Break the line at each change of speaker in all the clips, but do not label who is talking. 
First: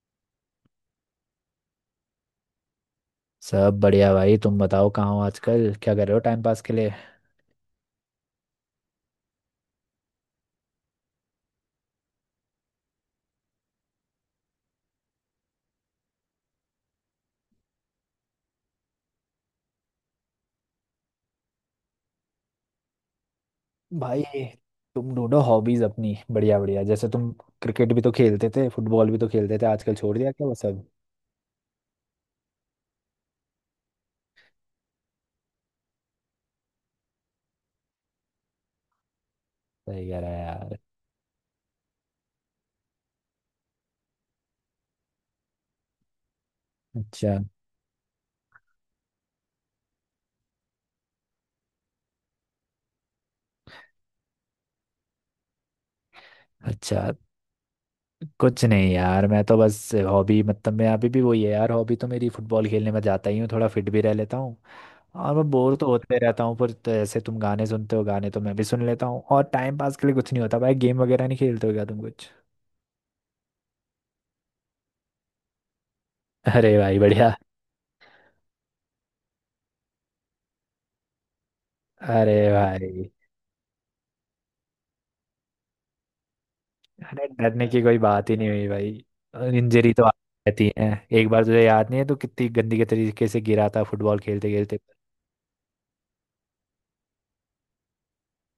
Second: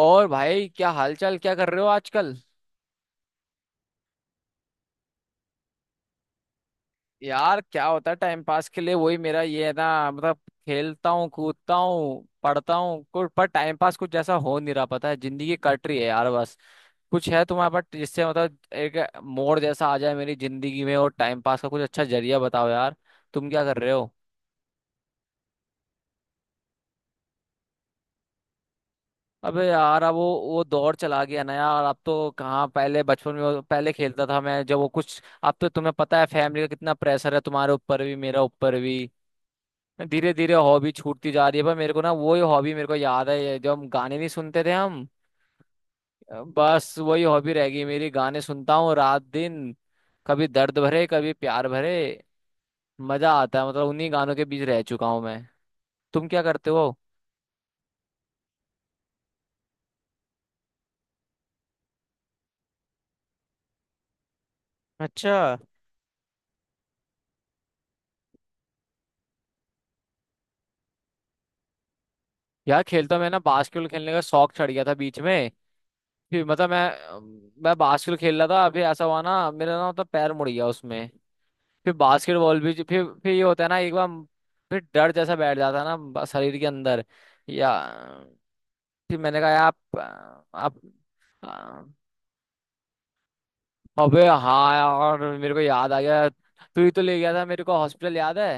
और भाई क्या हालचाल क्या कर रहे हो आजकल।
सब बढ़िया भाई। तुम बताओ कहाँ हो आजकल, क्या कर रहे हो टाइम पास के लिए?
यार क्या होता है टाइम पास के लिए। वही मेरा ये है ना मतलब खेलता हूँ कूदता हूँ पढ़ता हूँ। कुछ पर टाइम पास कुछ जैसा हो नहीं रहा। पता है जिंदगी कट रही है यार बस। कुछ है तुम्हारे पास जिससे मतलब एक मोड़ जैसा आ जाए मेरी जिंदगी में और टाइम पास का कुछ अच्छा जरिया बताओ यार। तुम क्या कर रहे हो।
भाई, तुम ढूंढो हॉबीज अपनी बढ़िया बढ़िया, जैसे तुम क्रिकेट भी तो खेलते थे, फुटबॉल भी तो खेलते
अबे
थे, आजकल
यार अब
छोड़
वो
दिया क्या वो
वो
सब?
दौर चला गया ना यार। अब तो कहाँ पहले बचपन में पहले खेलता था मैं जब वो कुछ। अब तो तुम्हें पता है फैमिली का कितना प्रेशर है तुम्हारे ऊपर भी मेरा ऊपर भी।
सही कह रहा
धीरे
है
धीरे
यार।
हॉबी छूटती जा रही है पर मेरे को ना वही हॉबी मेरे को याद है। ये जो हम गाने नहीं सुनते थे हम बस वही
अच्छा,
हॉबी रह गई मेरी। गाने सुनता हूँ रात दिन कभी दर्द भरे कभी प्यार भरे। मजा आता है मतलब उन्हीं गानों के बीच रह चुका हूँ मैं। तुम क्या करते हो।
अच्छा। कुछ नहीं यार, मैं तो बस हॉबी मतलब मैं अभी भी वही है यार। हॉबी तो मेरी फुटबॉल खेलने में जाता ही हूँ, थोड़ा फिट भी रह लेता हूँ। और
अच्छा।
मैं बोर तो होते रहता हूँ पर तो ऐसे, तुम गाने सुनते हो, गाने तो मैं भी सुन लेता हूँ, और टाइम पास के लिए कुछ नहीं होता भाई। गेम वगैरह नहीं खेलते हो क्या तुम कुछ?
यार खेलता मैं ना बास्केटबॉल खेलने का शौक चढ़ गया था बीच में। फिर मतलब
अरे भाई, बढ़िया।
मैं बास्केटबॉल खेल रहा था। अभी ऐसा हुआ ना मेरा ना मतलब पैर मुड़ गया उसमें। फिर
अरे
बास्केटबॉल भी फिर
भाई।
ये होता है ना एक बार। फिर डर जैसा बैठ जाता है ना शरीर के अंदर।
अरे, डरने
या
की कोई बात ही नहीं हुई
फिर मैंने कहा
भाई,
यार
इंजरी तो आती रहती
आप
है। एक बार तुझे
आ,
याद नहीं है, तू कितनी गंदी के तरीके से गिरा था फुटबॉल
अबे
खेलते
हाँ
खेलते।
यार मेरे को याद आ गया। तू ही तो ले गया था मेरे को हॉस्पिटल याद है।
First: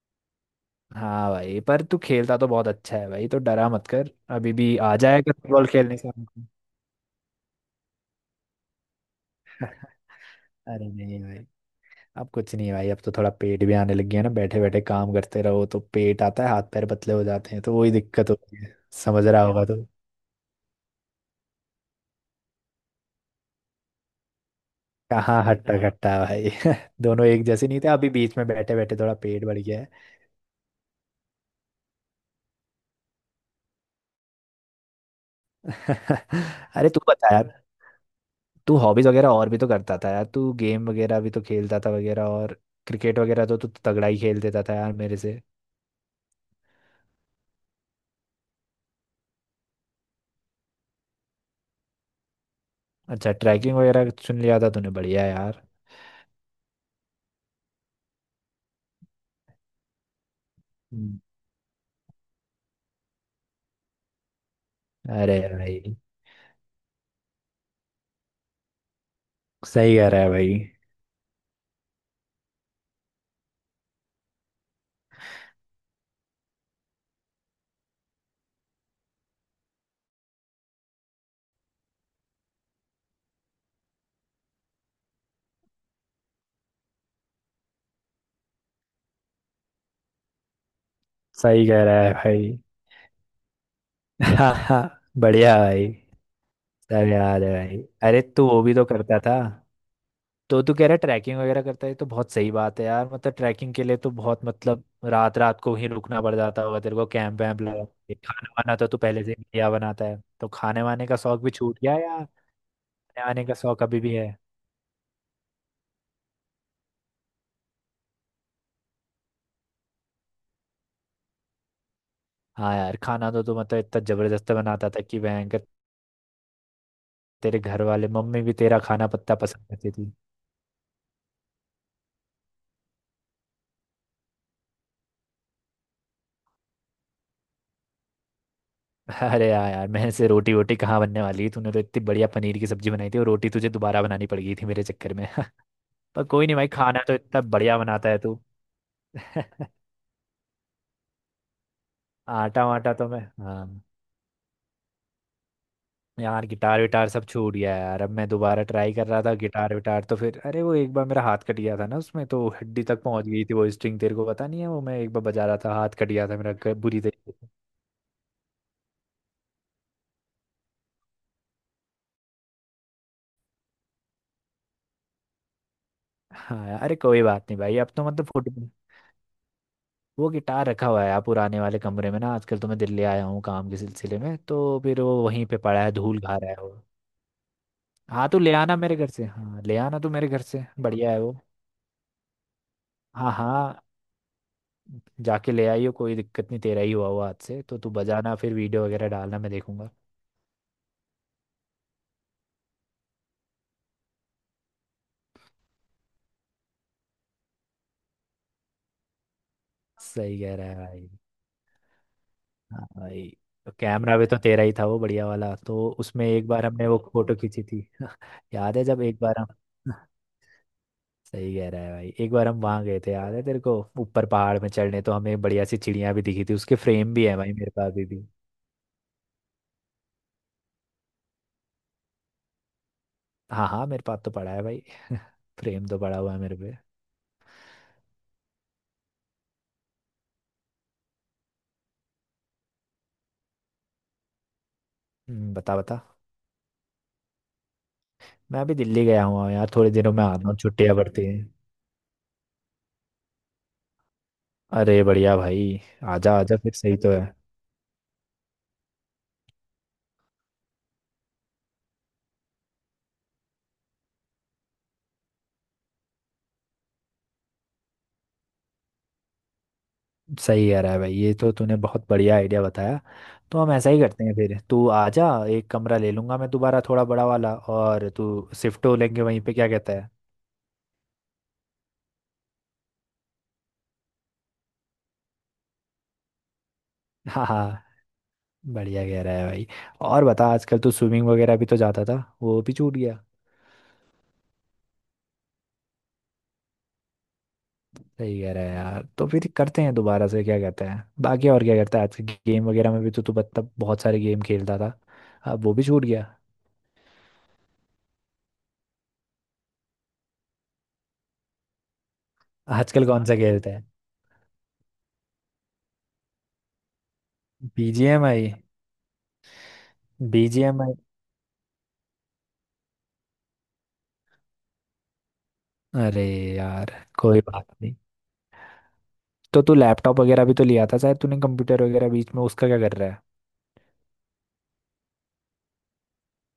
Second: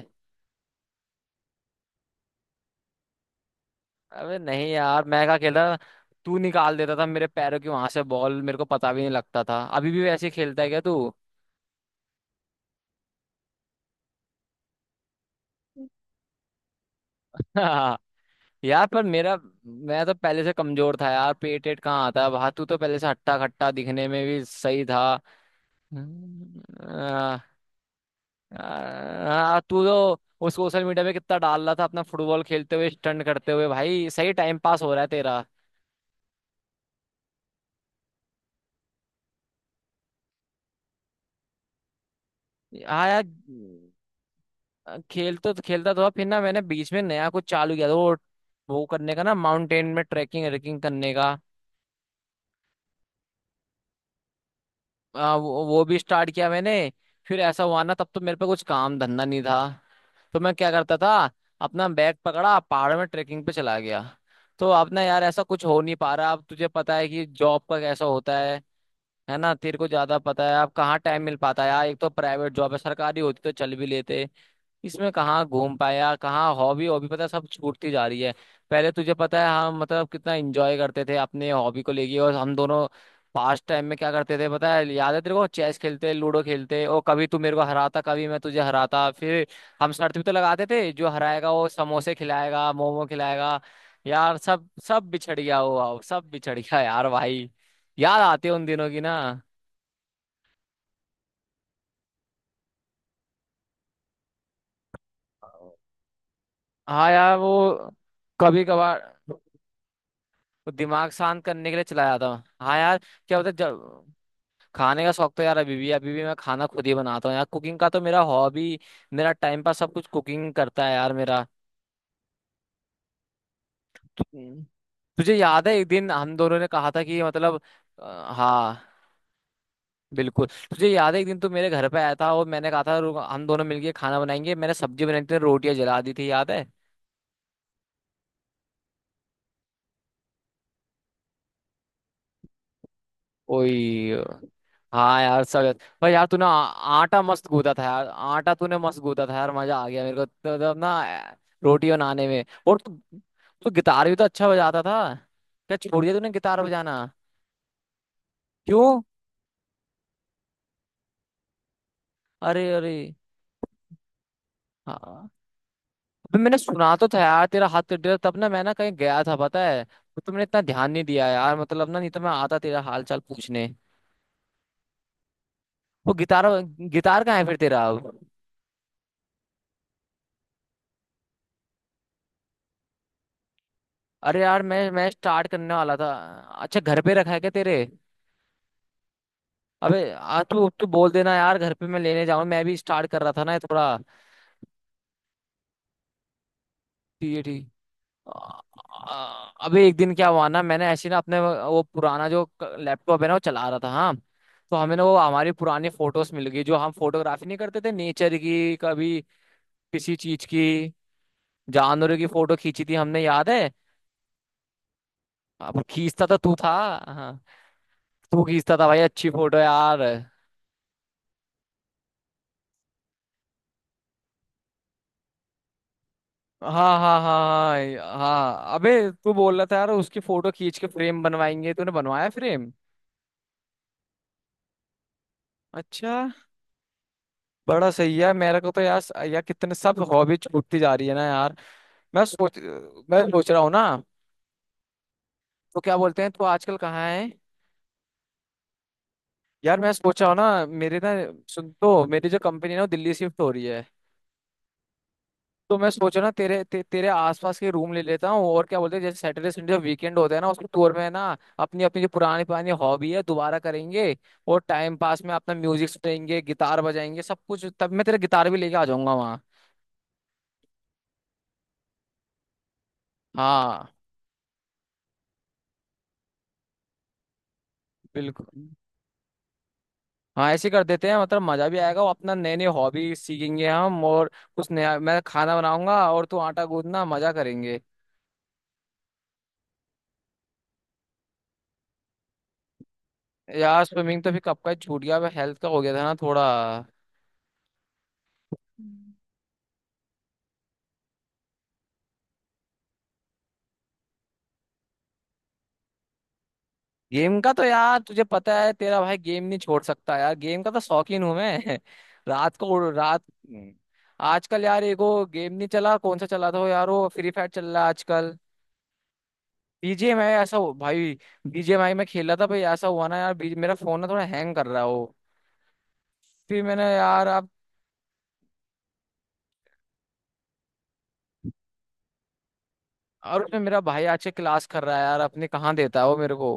हाँ भाई, पर तू खेलता तो बहुत अच्छा है भाई, तो डरा मत कर।
अबे
अभी
नहीं
भी आ
यार मैं
जाएगा
क्या
फुटबॉल
खेलता था।
खेलने से
तू
हमको।
निकाल देता था मेरे पैरों की वहां से बॉल मेरे को पता भी नहीं लगता था। अभी भी वैसे ही खेलता है क्या
अरे
तू।
नहीं भाई। अब कुछ नहीं भाई, अब तो थोड़ा पेट भी आने लग गया ना। बैठे बैठे काम करते रहो तो पेट आता है, हाथ पैर पतले हो जाते हैं, तो वही
हाँ।
दिक्कत होती है।
यार पर
समझ
मेरा
रहा होगा तो।
मैं तो पहले से कमजोर था यार। पेट एट कहाँ आता है बाहर। तू तो पहले से हट्टा खट्टा दिखने में भी सही था।
कहाँ हट्टा कट्टा भाई,
हम्म।
दोनों
आ,
एक जैसे नहीं थे, अभी बीच में
आ,
बैठे बैठे थोड़ा पेट बढ़
आ,
गया
तू
है।
तो वो सोशल मीडिया पे कितना डाल रहा था अपना फुटबॉल खेलते हुए स्टंट करते हुए। भाई सही टाइम पास हो रहा है तेरा।
अरे तू बता यार, तू हॉबीज वगैरह और भी तो करता था यार। तू गेम वगैरह भी तो खेलता था वगैरह, और
हाँ
क्रिकेट
यार
वगैरह तो तू तगड़ा ही खेल देता था यार, मेरे
खेल
से।
तो खेलता तो था। फिर ना मैंने बीच में नया कुछ चालू किया था वो करने का ना माउंटेन में ट्रैकिंग रेकिंग करने का।
अच्छा, ट्रैकिंग वगैरह चुन लिया था तूने, बढ़िया यार।
वो भी स्टार्ट किया मैंने। फिर ऐसा हुआ ना तब तो मेरे पे कुछ काम धंधा नहीं था तो मैं क्या करता था।
हम्म।
अपना बैग पकड़ा पहाड़ों में ट्रेकिंग पे चला गया। तो अपना यार
अरे
ऐसा कुछ हो
भाई।
नहीं पा रहा। अब तुझे पता है कि जॉब का कैसा होता है। है ना तेरे को
सही कह
ज्यादा
रहा है
पता
भाई।
है। अब कहाँ टाइम मिल पाता है यार। एक तो प्राइवेट जॉब है सरकारी होती तो चल भी लेते। इसमें कहाँ घूम पाया कहाँ हॉबी। हॉबी पता है, सब छूटती जा रही है। पहले तुझे पता है हम मतलब कितना एंजॉय करते थे अपने हॉबी को लेके और हम दोनों पास्ट टाइम में क्या करते थे। पता है याद है तेरे को चेस खेलते लूडो खेलते। और कभी तू मेरे को हराता कभी मैं तुझे हराता। फिर हम शर्त भी तो लगाते थे जो हराएगा वो
सही कह रहा है
समोसे
भाई।
खिलाएगा मोमो खिलाएगा। यार
हाँ,
सब
हाँ।
सब बिछड़
बढ़िया
गया वो
भाई।
अब, सब बिछड़ गया
सब
यार
याद है
भाई।
भाई।
याद
अरे तू
आते हैं
वो
उन
भी तो
दिनों की ना।
करता था। तो तू कह रहा है ट्रैकिंग वगैरह करता है, तो बहुत सही बात है यार, मतलब ट्रैकिंग के लिए तो बहुत मतलब रात रात
हाँ
को ही रुकना पड़ जाता होगा तेरे को
हाँ यार
कैंप वैम्प लगा
वो
के। खाना
कभी
वाना तो तू
कभार
पहले से ही बढ़िया बनाता है, तो
वो
खाने वाने
दिमाग
का
शांत
शौक भी
करने के
छूट
लिए
गया
चलाया
यार?
था। हाँ यार
खाने
क्या
वाने
होता
का
है
शौक अभी
जब
भी है।
खाने का शौक तो यार अभी भी मैं खाना खुद ही बनाता हूँ यार। कुकिंग का तो मेरा हॉबी मेरा टाइम पास सब कुछ। कुकिंग करता है यार मेरा।
हाँ यार, खाना तो तू मतलब इतना
तु,
जबरदस्त
हम्म।
बनाता था कि
तुझे
भयंकर।
याद है एक दिन हम दोनों ने कहा था कि
तेरे
मतलब
घर वाले मम्मी भी तेरा खाना
हाँ
पत्ता पसंद करती थी।
बिल्कुल। तुझे याद है एक दिन तू मेरे घर पे आया था और मैंने कहा था हम दोनों मिलके खाना बनाएंगे"। मैंने सब्जी बनाई थी रोटियां जला दी थी याद है।
अरे यार यार, मेरे से रोटी वोटी कहाँ बनने वाली है, तूने तो इतनी बढ़िया पनीर की सब्जी बनाई थी, और रोटी तुझे दोबारा
ओए
बनानी पड़ गई थी मेरे चक्कर
हाँ
में।
यार सब। भाई
पर
यार तूने
कोई नहीं भाई, खाना तो
आटा
इतना
मस्त गूंदा
बढ़िया
था यार।
बनाता है तू।
आटा तूने मस्त गूंदा था यार मजा आ गया मेरे को तो ना रोटी बनाने में
आटा
और
वाटा
तू।
तो मैं, हाँ।
तू गिटार भी तो अच्छा बजाता था क्या छोड़ दिया तूने
यार,
गिटार
गिटार
बजाना।
विटार सब छूट गया यार। अब मैं दोबारा ट्राई
क्यों
कर रहा था गिटार विटार, तो फिर अरे वो एक बार मेरा हाथ कट गया था ना उसमें, तो
अरे
हड्डी
अरे
तक पहुंच गई थी। वो स्ट्रिंग तेरे को पता नहीं है, वो मैं एक बार
हाँ।
बजा रहा था, हाथ कट गया था
अबे
मेरा
मैंने सुना
बुरी
तो था
तरीके से।
यार तेरा हाथ तेरा तब ना मैं ना कहीं गया था पता है तो तुमने इतना ध्यान नहीं दिया यार मतलब। ना नहीं तो मैं आता तेरा हाल चाल पूछने। वो गिटार
हाँ यार, अरे कोई
गिटार कहाँ है
बात
फिर
नहीं भाई।
तेरा
अब तो
अब।
मतलब फुट वो गिटार रखा हुआ है यार पुराने वाले कमरे में ना। आजकल तो मैं दिल्ली आया हूँ काम के सिलसिले में,
अरे यार
तो
मैं
फिर
मैं
वो
स्टार्ट
वहीं पे
करने
पड़ा है,
वाला था।
धूल खा रहा है वो।
अच्छा घर पे रखा है क्या तेरे।
हाँ तो ले आना मेरे घर से, हाँ ले
अबे
आना तू मेरे
आ
घर से,
तू तू बोल
बढ़िया है वो।
देना यार घर पे। मैं लेने जाऊँ मैं भी स्टार्ट कर
हाँ
रहा था ना ये
हाँ,
थोड़ा।
जाके ले आइयो, कोई दिक्कत नहीं। तेरा ही हुआ हुआ
ठीक है
हाथ से
ठीक।
तो, तू बजाना फिर
आ-
वीडियो वगैरह डालना, मैं
अबे
देखूंगा।
एक दिन क्या हुआ ना। मैंने ऐसे ना अपने वो पुराना जो लैपटॉप है ना वो चला रहा था। हाँ तो हमें ना वो हमारी पुरानी फोटोज मिल गई जो हम फोटोग्राफी नहीं करते थे नेचर की कभी किसी
सही
चीज
कह
की।
रहा है भाई।
जानवरों की फोटो खींची
हाँ
थी हमने
भाई।
याद है।
तो कैमरा भी तो तेरा ही था वो बढ़िया वाला,
अब
तो
खींचता
उसमें
तो
एक
तू
बार
था
हमने वो
हाँ।
फोटो खींची थी।
तू
याद
खींचता
है
था भाई
जब एक
अच्छी
बार
फोटो
हम
यार।
सही कह रहा है भाई, एक बार हम वहां गए थे, याद है तेरे को, ऊपर पहाड़ में चढ़ने, तो हमें बढ़िया सी चिड़िया भी दिखी थी,
हाँ
उसके फ्रेम
हाँ हाँ
भी है भाई मेरे पास अभी
हाँ
भी।
हाँ अबे तू बोल रहा था यार उसकी फोटो खींच के फ्रेम बनवाएंगे। तूने बनवाया फ्रेम।
हाँ हाँ, मेरे पास तो पड़ा है भाई। फ्रेम तो
अच्छा
पड़ा हुआ है मेरे पे।
बड़ा सही है मेरे को तो यार। यार कितने सब हॉबी छूटती जा रही है ना यार। मैं सोच मैं सोच रहा हूँ ना।
बता
तो क्या
बता।
बोलते हैं तू आजकल कहाँ है।
मैं अभी दिल्ली गया हुआ हूँ यार,
यार
थोड़े
मैं
दिनों
सोच
में
रहा
आ
हूँ
रहा हूँ,
ना
छुट्टियाँ
मेरे ना
पड़ती हैं।
सुन तो मेरी जो कंपनी है ना वो दिल्ली शिफ्ट हो रही है।
अरे बढ़िया
तो
भाई।
मैं सोच रहा ना
आजा आजा फिर, सही
तेरे
तो है।
आसपास के रूम ले लेता हूँ। और क्या बोलते हैं जैसे सैटरडे संडे जब वीकेंड होता है ना उसको टूर में ना अपनी अपनी जो पुरानी पुरानी हॉबी है दोबारा करेंगे। और टाइम पास में अपना म्यूजिक सुनेंगे गिटार बजाएंगे सब कुछ। तब मैं तेरा गिटार भी लेके आ जाऊंगा वहाँ।
सही कह रहा है भाई, ये तो तूने बहुत बढ़िया आइडिया बताया। तो हम
हाँ
ऐसा ही करते हैं, फिर तू आजा। एक कमरा ले लूंगा मैं दोबारा थोड़ा बड़ा वाला, और तू
बिल्कुल।
शिफ्ट हो लेंगे वहीं पे, क्या कहता है?
हाँ ऐसे कर देते हैं मतलब मजा भी आएगा। और अपना नए नए हॉबी सीखेंगे हम। और कुछ नया मैं खाना बनाऊंगा और तू आटा गूंदना मजा
हाँ
करेंगे।
हाँ, बढ़िया कह रहा है भाई। और बता, आजकल तू स्विमिंग वगैरह भी तो जाता था, वो भी छूट गया?
यार स्विमिंग तो फिर कब का ही छूट गया। हेल्थ का हो गया था ना थोड़ा।
सही कह रहा है यार, तो फिर करते हैं दोबारा से, क्या कहते हैं? बाकी और क्या करता है आजकल, गेम वगैरह में भी तो तू मतलब बहुत सारे गेम खेलता था, अब वो भी छूट गया।
गेम का तो यार तुझे पता है तेरा भाई गेम नहीं छोड़ सकता यार। गेम का तो शौकीन हूं मैं। रात को
आजकल
रात।
कौन सा खेलता
हम्म।
है?
आजकल यार एगो गेम नहीं चला कौन सा चला था वो यार। वो फ्री फायर चल रहा है आजकल।
BGMI?
बीजीएमआई भाई। बीजीएमआई में खेला था भाई। ऐसा हुआ ना यार मेरा फोन ना थोड़ा हैंग कर रहा है वो।
अरे
फिर मैंने
यार,
यार
कोई
अब।
बात नहीं। तो तू लैपटॉप वगैरह भी तो लिया था शायद तूने, कंप्यूटर वगैरह बीच में, उसका क्या कर रहा है?
और उसमें मेरा भाई आज से क्लास कर रहा है यार। अपने कहाँ देता है वो मेरे को।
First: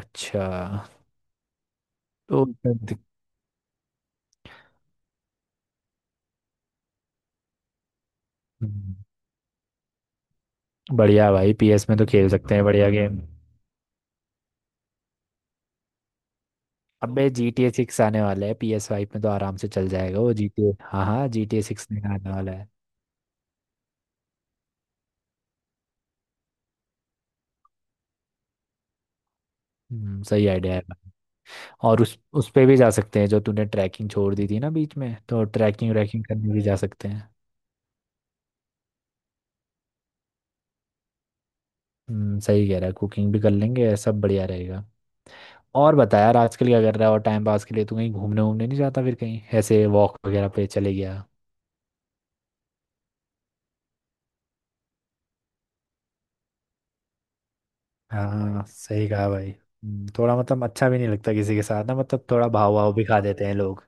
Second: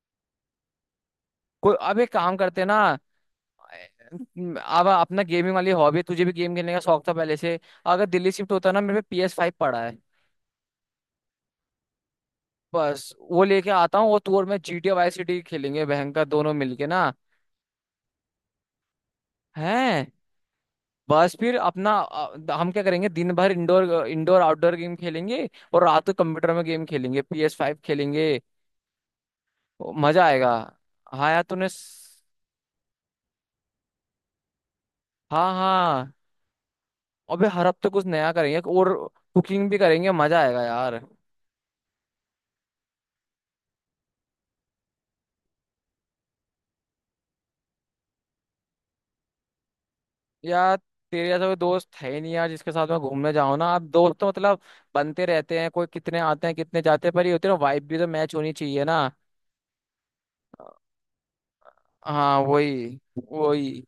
अच्छा।
कोई अब एक काम
तो
करते हैं ना। अब अपना गेमिंग वाली हॉबी है तुझे भी गेम खेलने का शौक था पहले से। अगर दिल्ली शिफ्ट होता ना
हम्म,
मेरे पे पी एस फाइव पड़ा है।
बढ़िया भाई, PS में तो खेल सकते हैं बढ़िया
बस
गेम।
वो लेके आता हूँ और तू और मैं G T A vice city खेलेंगे बहन का दोनों मिलके ना।
अबे GTA 6 आने वाला है, PS5 में तो आराम से चल
हैं
जाएगा वो GTA। हाँ हाँ,
बस
जी
फिर
टी ए सिक्स
अपना
में आने वाला है।
हम क्या करेंगे दिन भर। इंडोर इंडोर आउटडोर गेम खेलेंगे। और रात को कंप्यूटर में गेम खेलेंगे पी एस फाइव खेलेंगे। मजा
सही
आएगा।
आइडिया है भाई।
हाँ यार
और उस उस पे भी जा सकते हैं जो तूने ट्रैकिंग छोड़ दी थी ना बीच में, तो
हाँ
ट्रैकिंग
हाँ
व्रैकिंग करने भी जा सकते हैं।
अबे हर हफ्ते कुछ नया करेंगे। और कुकिंग भी करेंगे मजा आएगा यार।
सही कह रहा है, कुकिंग भी कर लेंगे, सब बढ़िया रहेगा। और बता यार आजकल क्या कर रहा है और टाइम पास के लिए, तू कहीं घूमने वूमने नहीं जाता फिर, कहीं ऐसे वॉक वगैरह पे
यार
चले गया?
तेरे जैसा कोई दोस्त है ही नहीं यार जिसके साथ मैं घूमने जाऊं ना। आप दोस्त तो मतलब बनते रहते हैं कोई कितने आते हैं कितने जाते हैं। पर ये होते हैं वाइब भी तो मैच होनी
हाँ
चाहिए ना।
सही कहा भाई। थोड़ा मतलब अच्छा भी नहीं लगता किसी के साथ ना, मतलब
हाँ
थोड़ा भाव भाव
वही
भी खा देते हैं
वही।
लोग।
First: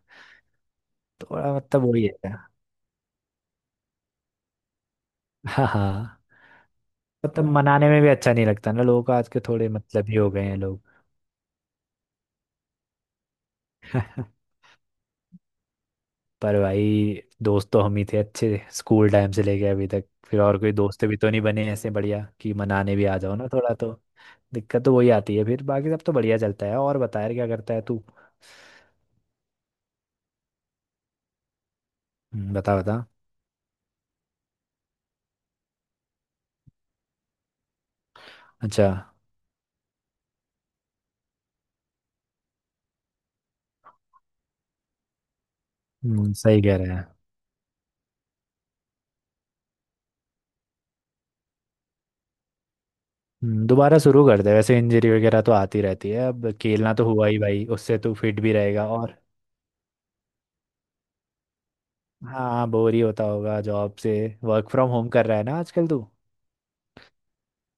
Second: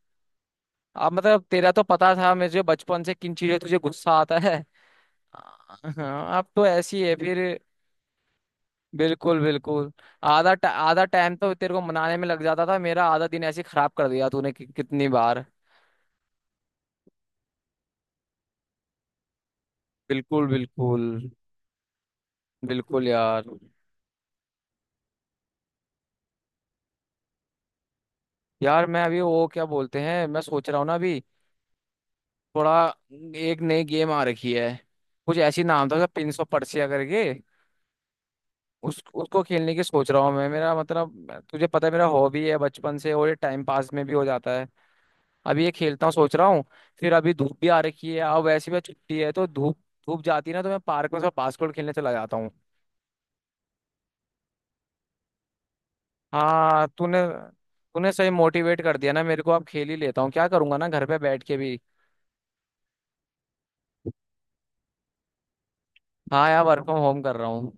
आप मतलब
थोड़ा
तेरा तो
मतलब वही
पता था
है।
मुझे बचपन से किन चीजों तुझे गुस्सा आता है।
हाँ हाँ।
हाँ अब तो ऐसी है फिर।
मतलब मनाने में भी अच्छा नहीं लगता ना लोगों को, आज
बिल्कुल
के थोड़े
बिल्कुल
मतलब ही हो गए हैं लोग।
आधा टाइम तो तेरे को मनाने में लग जाता था। मेरा आधा दिन ऐसे ही खराब कर दिया तूने कि, कितनी बार।
पर भाई दोस्त तो हम ही थे अच्छे, स्कूल टाइम से लेके अभी तक। फिर
बिल्कुल
और कोई
बिल्कुल
दोस्त भी तो नहीं बने ऐसे बढ़िया कि मनाने भी
बिल्कुल
आ जाओ
यार।
ना थोड़ा तो। दिक्कत तो वही आती है, फिर बाकी सब तो बढ़िया चलता है। और बता यार क्या करता है तू?
यार मैं अभी वो क्या बोलते हैं मैं सोच रहा हूँ ना अभी थोड़ा।
बता बता।
एक नई गेम आ रखी है कुछ ऐसी नाम था पिंस ऑफ पर्सिया करके।
अच्छा।
उस उसको खेलने की सोच रहा हूँ मैं। मेरा मतलब तुझे पता है मेरा हॉबी है बचपन से और ये टाइम पास में भी हो जाता है। अभी ये खेलता हूँ सोच रहा
सही
हूँ।
कह रहे हैं।
फिर अभी धूप भी आ रखी है अब वैसे भी छुट्टी है तो धूप धूप जाती है ना तो मैं पार्क में थोड़ा बास्केटबॉल खेलने चला जाता हूँ।
दोबारा शुरू कर दे, वैसे इंजरी वगैरह तो आती रहती है, अब
हाँ
खेलना तो
तूने
हुआ ही भाई, उससे
तूने
तू
सही
फिट भी
मोटिवेट
रहेगा
कर दिया
और।
ना मेरे को। अब खेल ही लेता हूँ क्या करूंगा ना घर पे बैठ के भी।
हाँ, बोर ही होता होगा जॉब से। वर्क फ्रॉम होम कर रहा है ना आजकल तू?
हाँ यार वर्क फ्रॉम होम कर रहा हूँ।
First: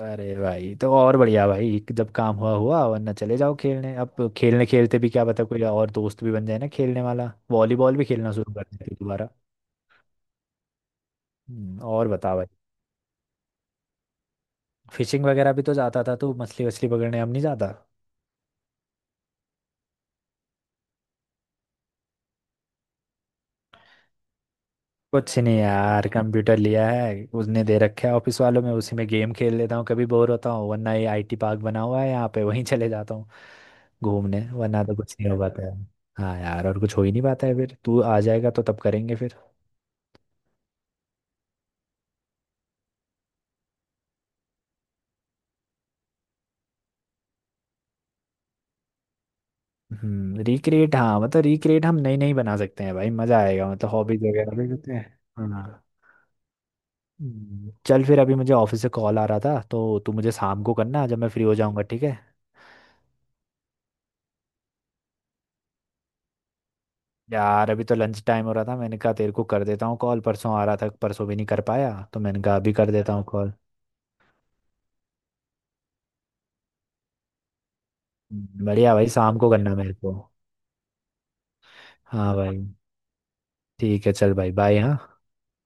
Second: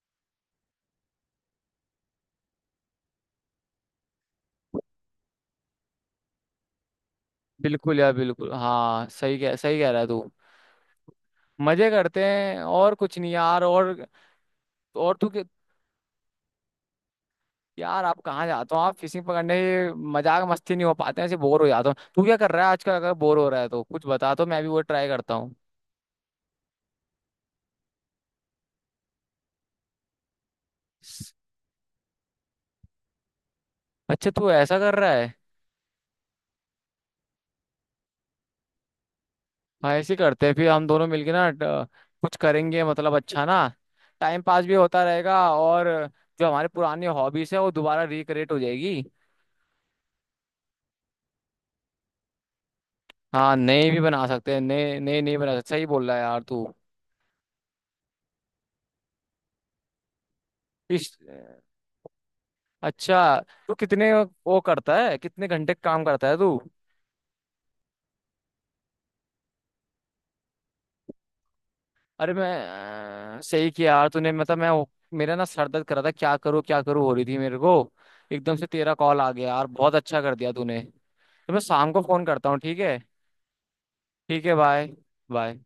अरे भाई तो और बढ़िया भाई, जब काम हुआ हुआ वरना चले जाओ खेलने, अब खेलने खेलते भी क्या पता कोई और दोस्त भी बन जाए ना खेलने वाला, वॉलीबॉल
बिल्कुल
भी
यार
खेलना
बिल्कुल
शुरू कर देते
हाँ
दोबारा।
सही कह रहा है तू। मजे
और
करते
बता भाई,
हैं और कुछ नहीं यार। और
फिशिंग
तू
वगैरह भी तो जाता था तू, मछली वछली पकड़ने, अब नहीं जाता?
यार आप कहाँ जाते हो आप फिशिंग पकड़ने। मजाक मस्ती नहीं हो पाते हैं ऐसे बोर हो जाता हूँ। तू क्या कर रहा है आजकल अगर बोर हो रहा है तो कुछ बता तो मैं भी वो ट्राई करता
कुछ
हूँ।
नहीं यार, कंप्यूटर लिया है उसने दे रखा है ऑफिस वालों में, उसी में गेम खेल लेता हूँ कभी बोर होता हूँ, वरना ये IT पार्क बना हुआ है यहाँ पे, वहीं चले जाता हूँ
अच्छा
घूमने,
तू ऐसा
वरना तो
कर रहा
कुछ नहीं
है।
हो पाता है। हाँ यार, और कुछ हो ही नहीं पाता है, फिर तू आ जाएगा तो तब करेंगे फिर।
हाँ ऐसे करते हैं फिर हम दोनों मिलके ना कुछ करेंगे मतलब अच्छा ना। टाइम पास भी होता रहेगा। और जो हमारे पुरानी हॉबीज है वो दोबारा रिक्रिएट हो जाएगी।
हम्म, रिक्रिएट हाँ, मतलब रिक्रिएट हम नई नई बना सकते हैं भाई, मजा
हाँ
आएगा,
नए
मतलब
भी
हॉबीज
बना
वगैरह
सकते हैं
अभी कहते
नए
हैं।
नए नहीं बना सकते।
हाँ।
सही बोल रहा है यार तू।
चल फिर, अभी मुझे ऑफिस से कॉल आ रहा था, तो तू मुझे शाम को करना
इस
जब मैं फ्री हो जाऊंगा, ठीक है?
अच्छा तू कितने वो करता है कितने घंटे काम करता है तू।
यार अभी तो लंच टाइम हो रहा था, मैंने कहा तेरे को कर देता हूँ कॉल। परसों आ रहा था, परसों भी नहीं कर पाया, तो
अरे
मैंने कहा अभी कर देता हूँ
मैं
कॉल।
सही किया यार तूने मतलब मैं। मेरा ना सर दर्द कर रहा था क्या करूँ हो रही थी मेरे को। एकदम से तेरा
बढ़िया भाई,
कॉल आ
शाम
गया
को
यार
करना मेरे
बहुत
को।
अच्छा कर दिया तूने तो। मैं शाम को फोन
हाँ
करता
भाई,
हूँ ठीक है।
ठीक है, चल
ठीक
भाई,
है
बाय
बाय
हाँ।
बाय।